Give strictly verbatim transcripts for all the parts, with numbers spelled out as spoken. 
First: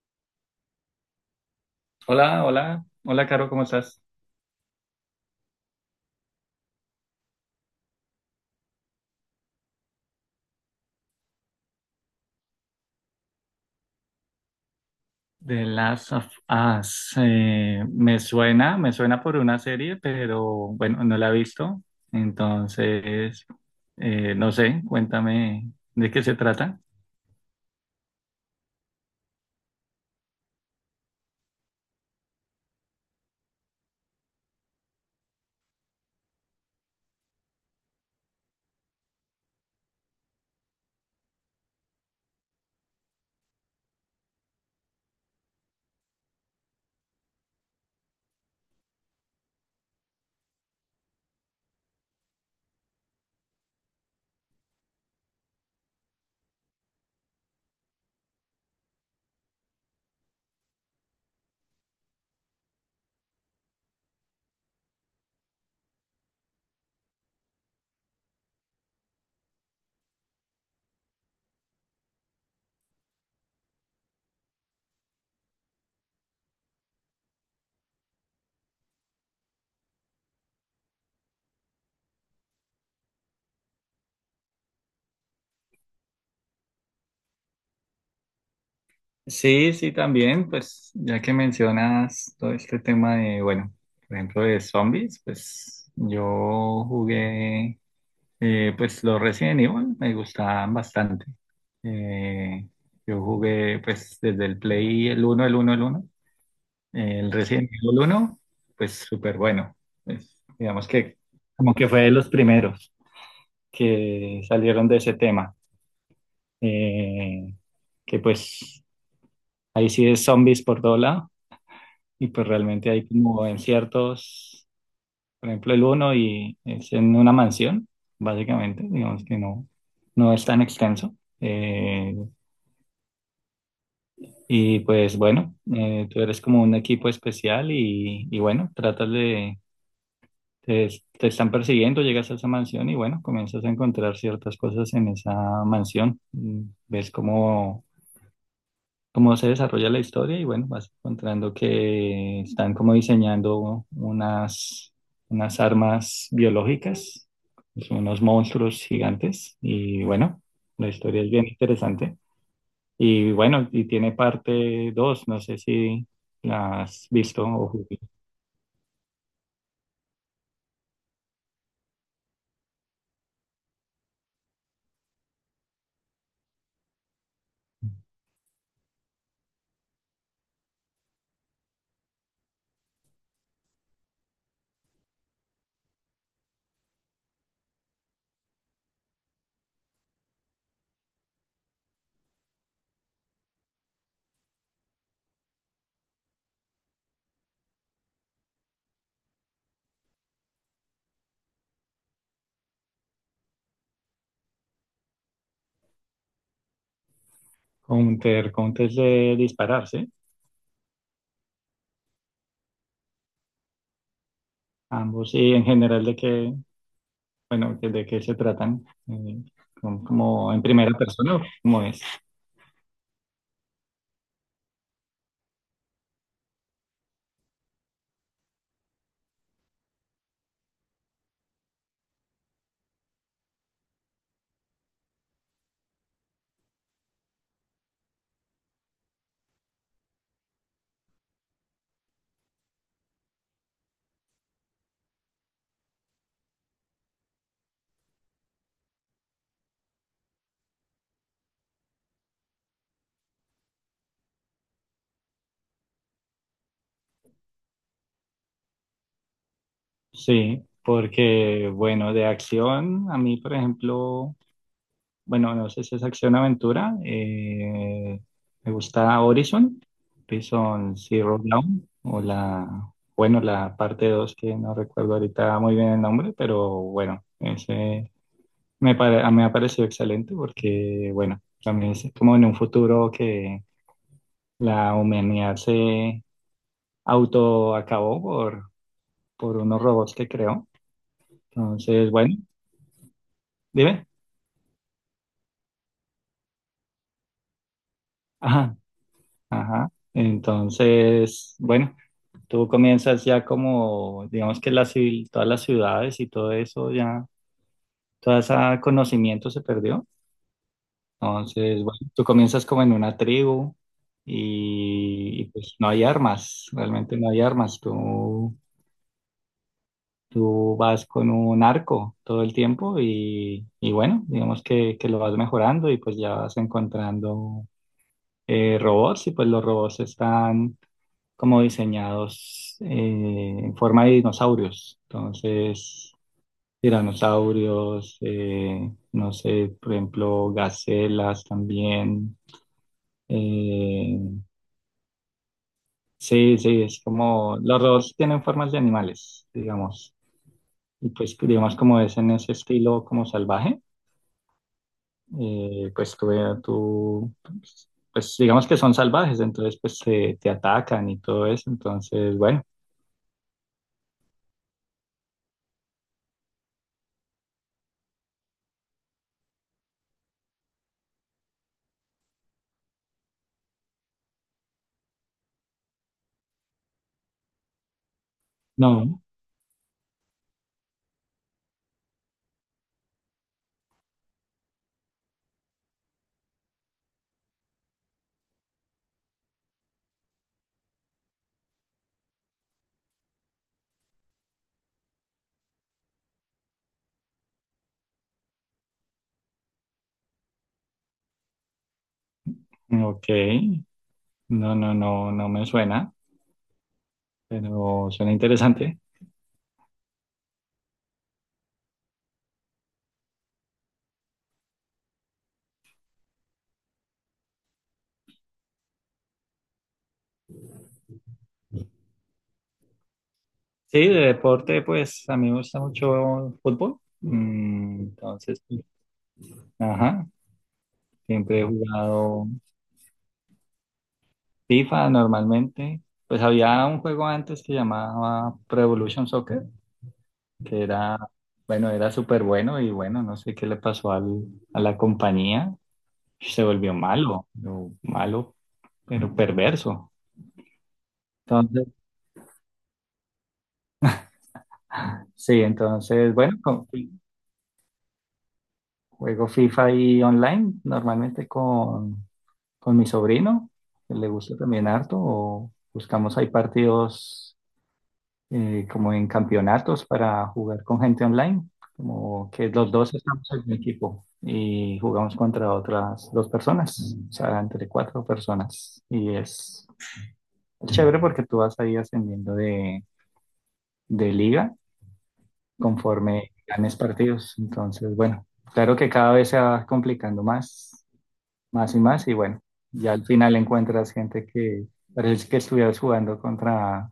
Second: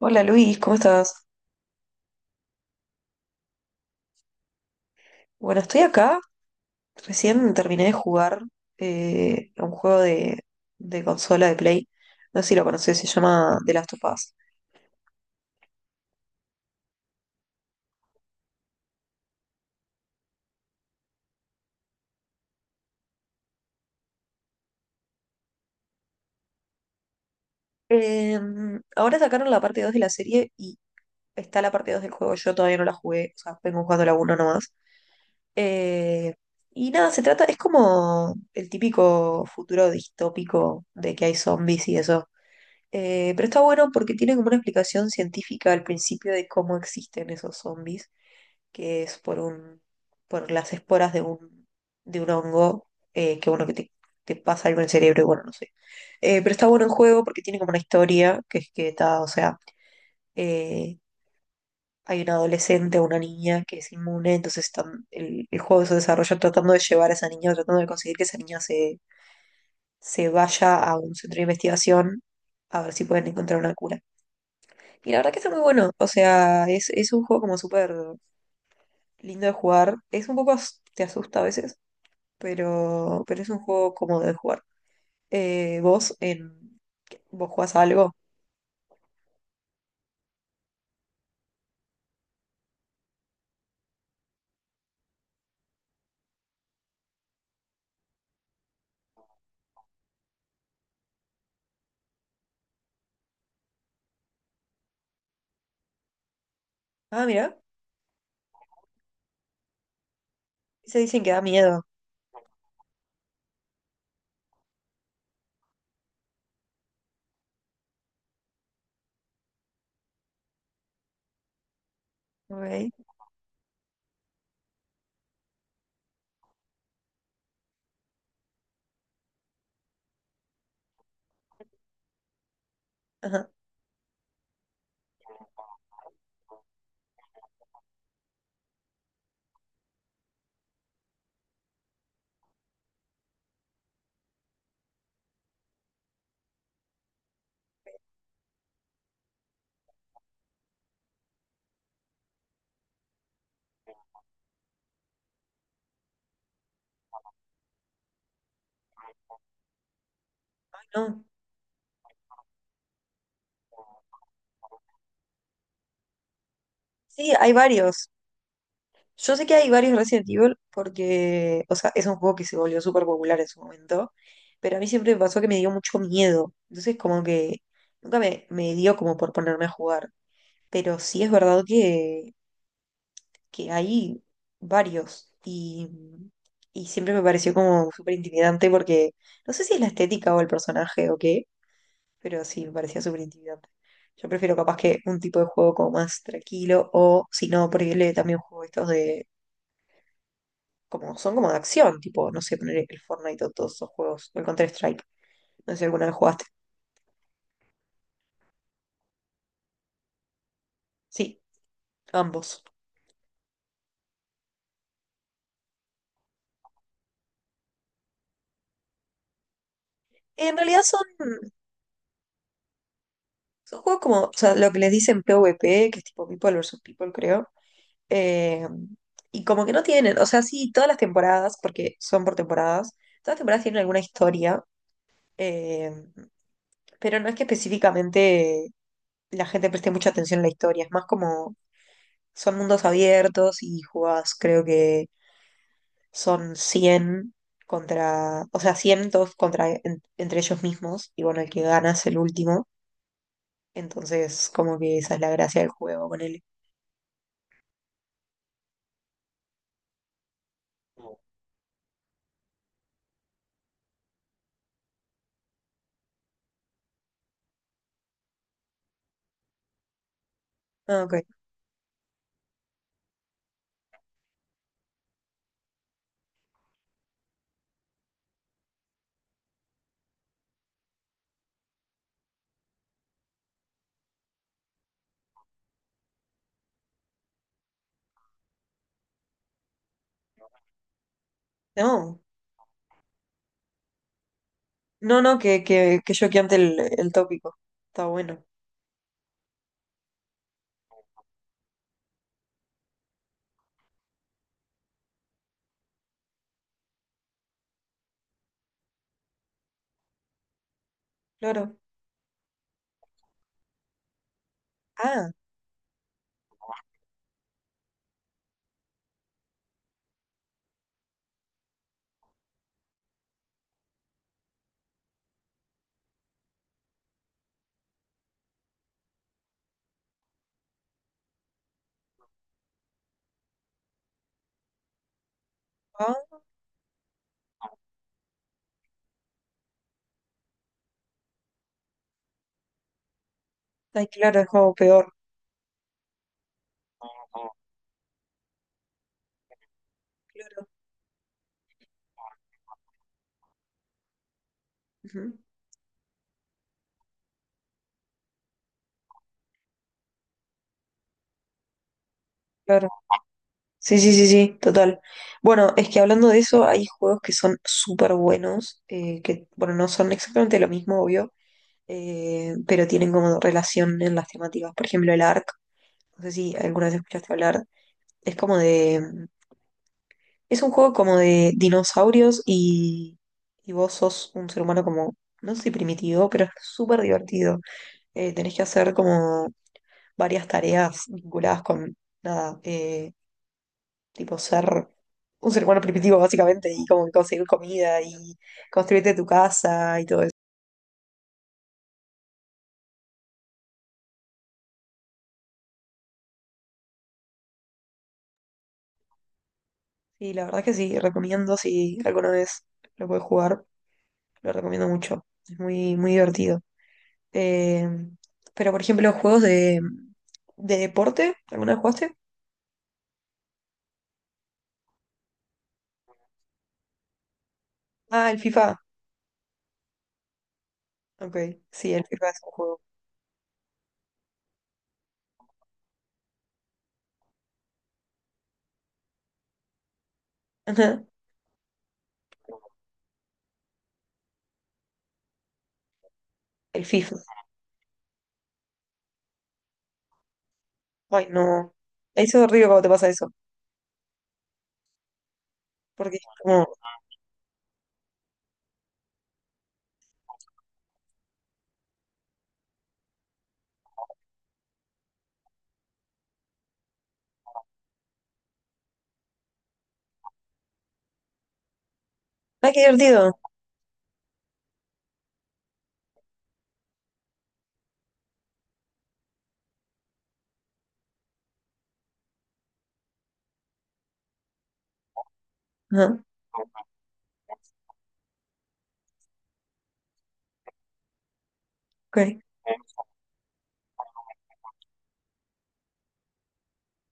Hola Luis, ¿cómo estás? Hola, hola, hola, Caro, ¿cómo estás? Bueno, estoy acá. Recién terminé de jugar eh, a un juego de, de consola de Play. No sé si lo conoces, se llama The Last of Us. The Last of Us. Eh, me suena, me suena por una serie, pero bueno, no la he visto. Entonces, eh, no sé, cuéntame de qué se trata. Eh, Ahora sacaron la parte dos de la serie y está la parte dos del juego. Yo todavía no la jugué, o sea, vengo jugando la uno nomás. Eh, y nada, se trata, es como el típico futuro distópico de que hay zombies y eso. Eh, pero está bueno porque tiene como una explicación científica al principio de cómo existen esos zombies. Que es por un, por las esporas de un, de un hongo, eh, que bueno, que te, te pasa algo en el cerebro y bueno, no sé. Eh, pero está bueno el juego porque tiene como una historia, que es que está, o sea, eh, hay una adolescente o una niña que es inmune, entonces están, el, el juego se desarrolla tratando de llevar a esa niña, tratando de conseguir que esa niña se, se vaya a un centro de investigación a ver si pueden encontrar una cura. Y la verdad que está muy bueno, o sea, es, es un juego como súper lindo de jugar, es un poco, as- te asusta a veces, pero, pero es un juego cómodo de jugar. Eh, vos en vos jugás a algo. Sí, sí, también, pues ya que mencionas todo este tema de, bueno, por ejemplo, de zombies, pues yo jugué. Eh, pues los Resident Evil me gustaban bastante. Eh, yo jugué pues desde el Play el uno el uno el uno Eh, Ah, El mira, Resident Evil uno, pues súper bueno. Pues, digamos se que dicen que da como miedo. que fue de los primeros que salieron de ese tema. Eh, que pues ahí sí es zombies por todo lado y pues realmente Ok. hay como en ciertos. Por ejemplo, el uno y es en una mansión, básicamente, digamos que no, no es tan extenso. Eh, Ajá. Y pues bueno, eh, tú eres como un equipo especial y, y bueno, tratas de, te, te están persiguiendo, llegas a esa mansión y bueno, comienzas a encontrar ciertas cosas en esa mansión. Mm, Ves como cómo se desarrolla la historia y bueno, vas encontrando que están como diseñando unas, unas armas biológicas, son unos monstruos gigantes y bueno, Ay, la historia no. es bien interesante. Y bueno, y tiene parte dos. No sé si la has Sí, visto hay o jugado. varios. Yo sé que hay varios Resident Evil porque, o sea, es un juego que se volvió súper popular en su momento, pero a mí siempre me pasó que me dio mucho miedo. Entonces, como que nunca me, me dio como por ponerme a jugar. Pero sí es verdad que que hay varios y, y siempre me pareció como súper intimidante porque no sé si es la estética o el personaje o qué, pero sí, me parecía súper intimidante. Yo prefiero capaz que un tipo de juego como más tranquilo o si no, prohibirle también juego estos de como son como de acción, tipo, no sé, poner el Fortnite o todos esos juegos, o el Counter-Strike, no sé si alguna vez jugaste. Counter, Counter es de dispararse, Sí, ambos. ambos, y en general de qué, bueno, de de qué se tratan, eh, como como En en realidad primera son, persona, como es. son juegos como, o sea, lo que les dicen PvP, que es tipo People versus People, creo. Eh, y como que no tienen, o sea, sí, todas las temporadas, porque son por temporadas, todas las temporadas tienen alguna historia, eh, pero no es que específicamente la gente preste mucha atención a la historia, es más como son mundos abiertos y jugás, creo que son cien contra, o sea, cien todos contra, en- entre ellos mismos, y bueno, el que gana es el último, entonces como que esa es la gracia del juego con él. Sí, porque bueno, de acción, a mí, por ejemplo, bueno, no sé si es acción aventura, eh, me gusta Horizon, Horizon Ah, ok. Zero Dawn, o la, bueno, la parte dos que no recuerdo ahorita muy bien el nombre, pero bueno, ese me, pare- me ha parecido excelente porque, bueno, también es como en un futuro que la humanidad se autoacabó por, por unos robots que creó. Entonces, No. bueno, dime. No, no, que, que, que choqueante el, el tópico. Está bueno. Ajá, ajá. Entonces, bueno, tú comienzas ya como, digamos que la civil, todas las ciudades y todo eso, ya, todo ese conocimiento se perdió. Claro. Entonces, bueno, tú comienzas como en una tribu Ah, y, y, pues no hay armas, realmente no hay armas. Tú, tú vas con un arco todo el tiempo y, y bueno, digamos que, que lo vas mejorando y pues ya vas encontrando eh, robots y pues los robots están como diseñados eh, en forma de dinosaurios. Entonces, ah, tiranosaurios, eh, no sé, por ejemplo, gacelas también. ay, Eh, claro, es algo peor. sí, sí, es como los robots tienen formas de animales, digamos. Claro. Y pues, digamos, como es en ese estilo como salvaje, Ujú. eh, pues tú, tú pues, pues, digamos que son salvajes, entonces pues te, te atacan y todo eso. Entonces, bueno. Claro. Sí, sí, sí, sí, total. Bueno, es que hablando de eso, hay juegos que son súper buenos, eh, que, bueno, no son exactamente lo mismo, obvio, eh, pero tienen como relación en las temáticas. Por ejemplo, el Ark, no sé si alguna vez escuchaste hablar, es como No, de, es un juego como de dinosaurios y, y vos sos un ser humano como, no sé si primitivo, pero es súper divertido. Eh, tenés que hacer como varias tareas vinculadas con, nada, eh, tipo ser un ser humano primitivo básicamente y como conseguir comida y construirte tu casa y todo eso. ok. No, no, no, no me suena, pero suena interesante. Y la verdad es que sí, recomiendo si alguna vez lo puedes jugar, lo recomiendo mucho. Es muy, muy divertido. Eh, pero por ejemplo, juegos de, de deporte, ¿alguna vez jugaste? Sí, de deporte, pues a mí me gusta mucho el fútbol. Mm. Ah, el Entonces, FIFA. sí. Ajá, Ok, siempre he sí, el FIFA es jugado un juego. F I F A normalmente. Pues había un juego antes que llamaba Pro Evolution Soccer, que Ajá, era, bueno, era súper bueno y bueno, no sé qué le pasó al, a la compañía. Se el volvió FIFA. malo, pero malo, pero perverso. Ay, no. Entonces, Eso es horrible cuando te pasa eso. sí, Porque es entonces, bueno, como, con- juego FIFA y online, normalmente con, con mi sobrino, que le gusta también harto, o buscamos ahí partidos eh, como en campeonatos para jugar con gente online, como que ay, qué los dos divertido. estamos en un equipo y jugamos contra otras dos personas, o sea, entre cuatro personas. Y es chévere porque tú vas ahí ascendiendo de, de liga Ajá, conforme ganes partidos. Entonces, bueno, claro que cada vez se va complicando más más y más, y ok. bueno, ya al final encuentras gente que parece que estuvieras jugando contra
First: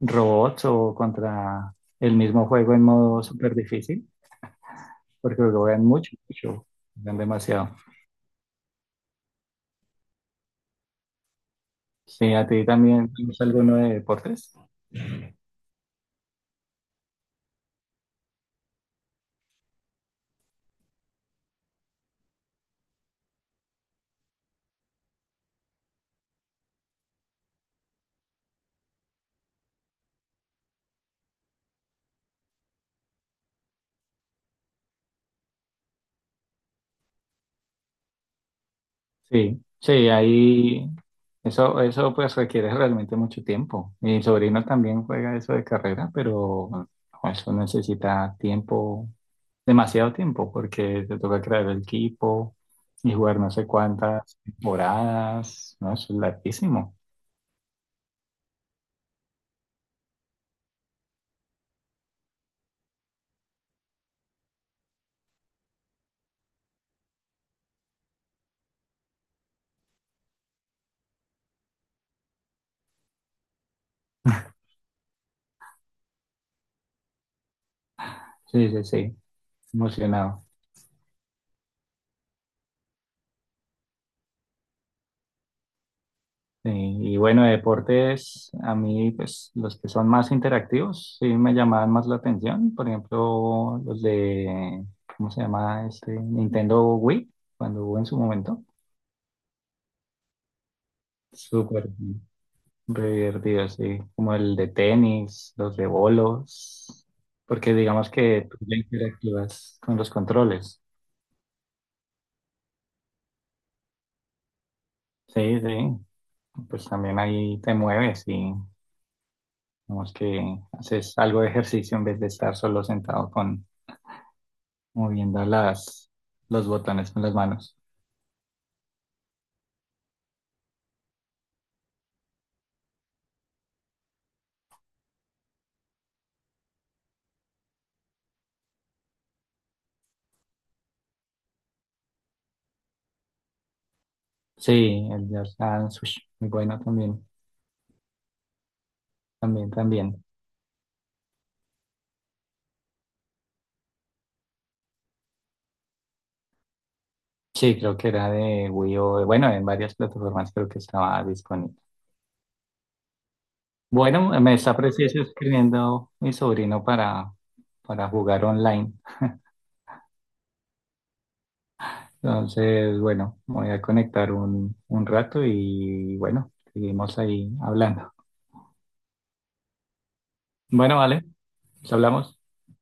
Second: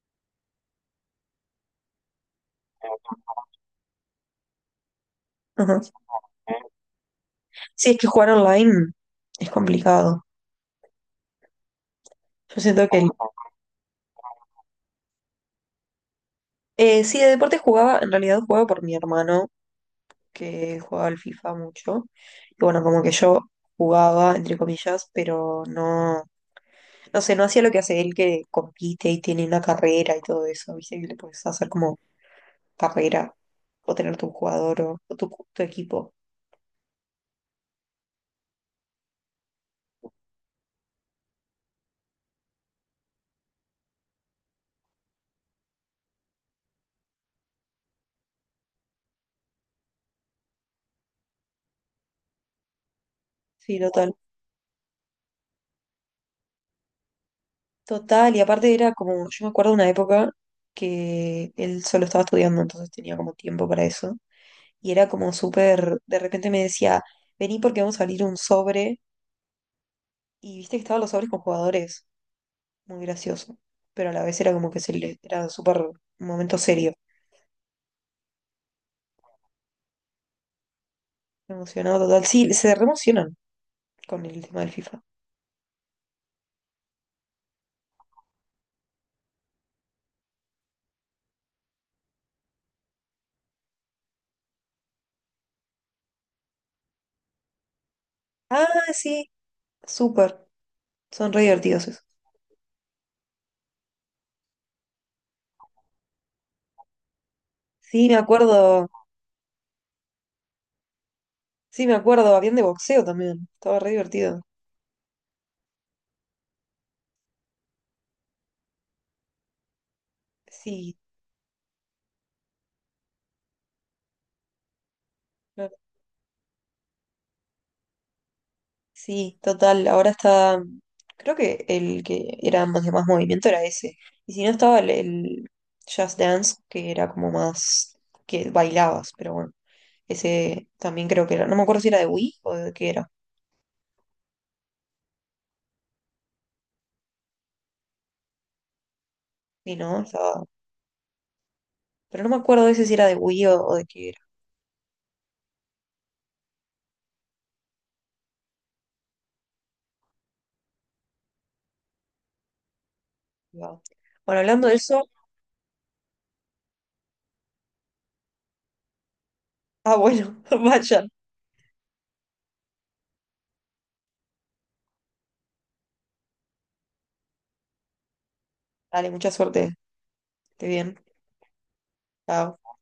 robots o contra el mismo juego en modo súper difícil, porque lo Ajá. juegan mucho, mucho, juegan demasiado. Sí, es que jugar online es complicado. Sí, a Yo ti siento que... el- también, ¿tienes alguno de deportes? Eh, sí, de deporte jugaba, en realidad jugaba por mi hermano, que jugaba al FIFA mucho. Y bueno, como que yo jugaba, entre comillas, pero no... No sé, no hacía lo que hace él que compite y tiene una carrera y todo eso, ¿viste? Que le puedes hacer como carrera o tener tu jugador o, o tu, tu equipo. Sí, sí, ahí eso, eso pues requiere realmente mucho tiempo. Mi sobrino también juega eso de carrera, pero eso necesita tiempo, demasiado tiempo, porque te toca crear el equipo y jugar no sé Sí, total. cuántas temporadas, ¿no? Eso es larguísimo. Total, y aparte era como, yo me acuerdo de una época que él solo estaba estudiando, entonces tenía como tiempo para eso. Y era como súper, de repente me decía, vení porque vamos a abrir un sobre. Y viste que estaban los sobres con jugadores, muy gracioso. Pero a la vez era como que se le, era súper un momento serio. Sí, sí, sí, emocionado. Emocionado total. Sí, se re emocionan con el tema del FIFA. Sí, y bueno, de deportes, a mí, pues los que son más interactivos, sí me llamaban más la atención. Por ejemplo, los de, ¿cómo se llama? Este Nintendo Wii, cuando hubo en su momento. Ah, sí, súper, son re Súper divertidos esos. divertido, sí. Como el de tenis, los de bolos, porque Sí, digamos me que tú ya acuerdo, interactúas con los controles. sí, me acuerdo, habían de boxeo también, estaba re divertido. Sí, sí. Pues también ahí te mueves y digamos que Sí, haces algo de ejercicio en vez de estar solo sentado con moviendo claro. las, los botones con las manos. Sí, total, ahora está, creo que el que era más de más movimiento era ese. Y si no estaba el, el Just Dance, que era como más, que bailabas, pero bueno, ese también creo que era, no me acuerdo si era de Wii o de qué era. Sí, el Just Dance, ush, muy bueno también, también, Sí, no, también. estaba, pero no me acuerdo ese si era de Wii o, o de qué era. Sí, creo que era de Wii U, bueno, en varias plataformas creo que estaba disponible. Wow. Bueno, Bueno, me hablando de está eso, preciso escribiendo mi sobrino para, para jugar online. ah, bueno, vayan, Entonces, bueno, me voy a conectar un, un rato y bueno, seguimos ahí hablando. dale, mucha suerte. Esté bien. Bueno, vale, nos hablamos. Chao.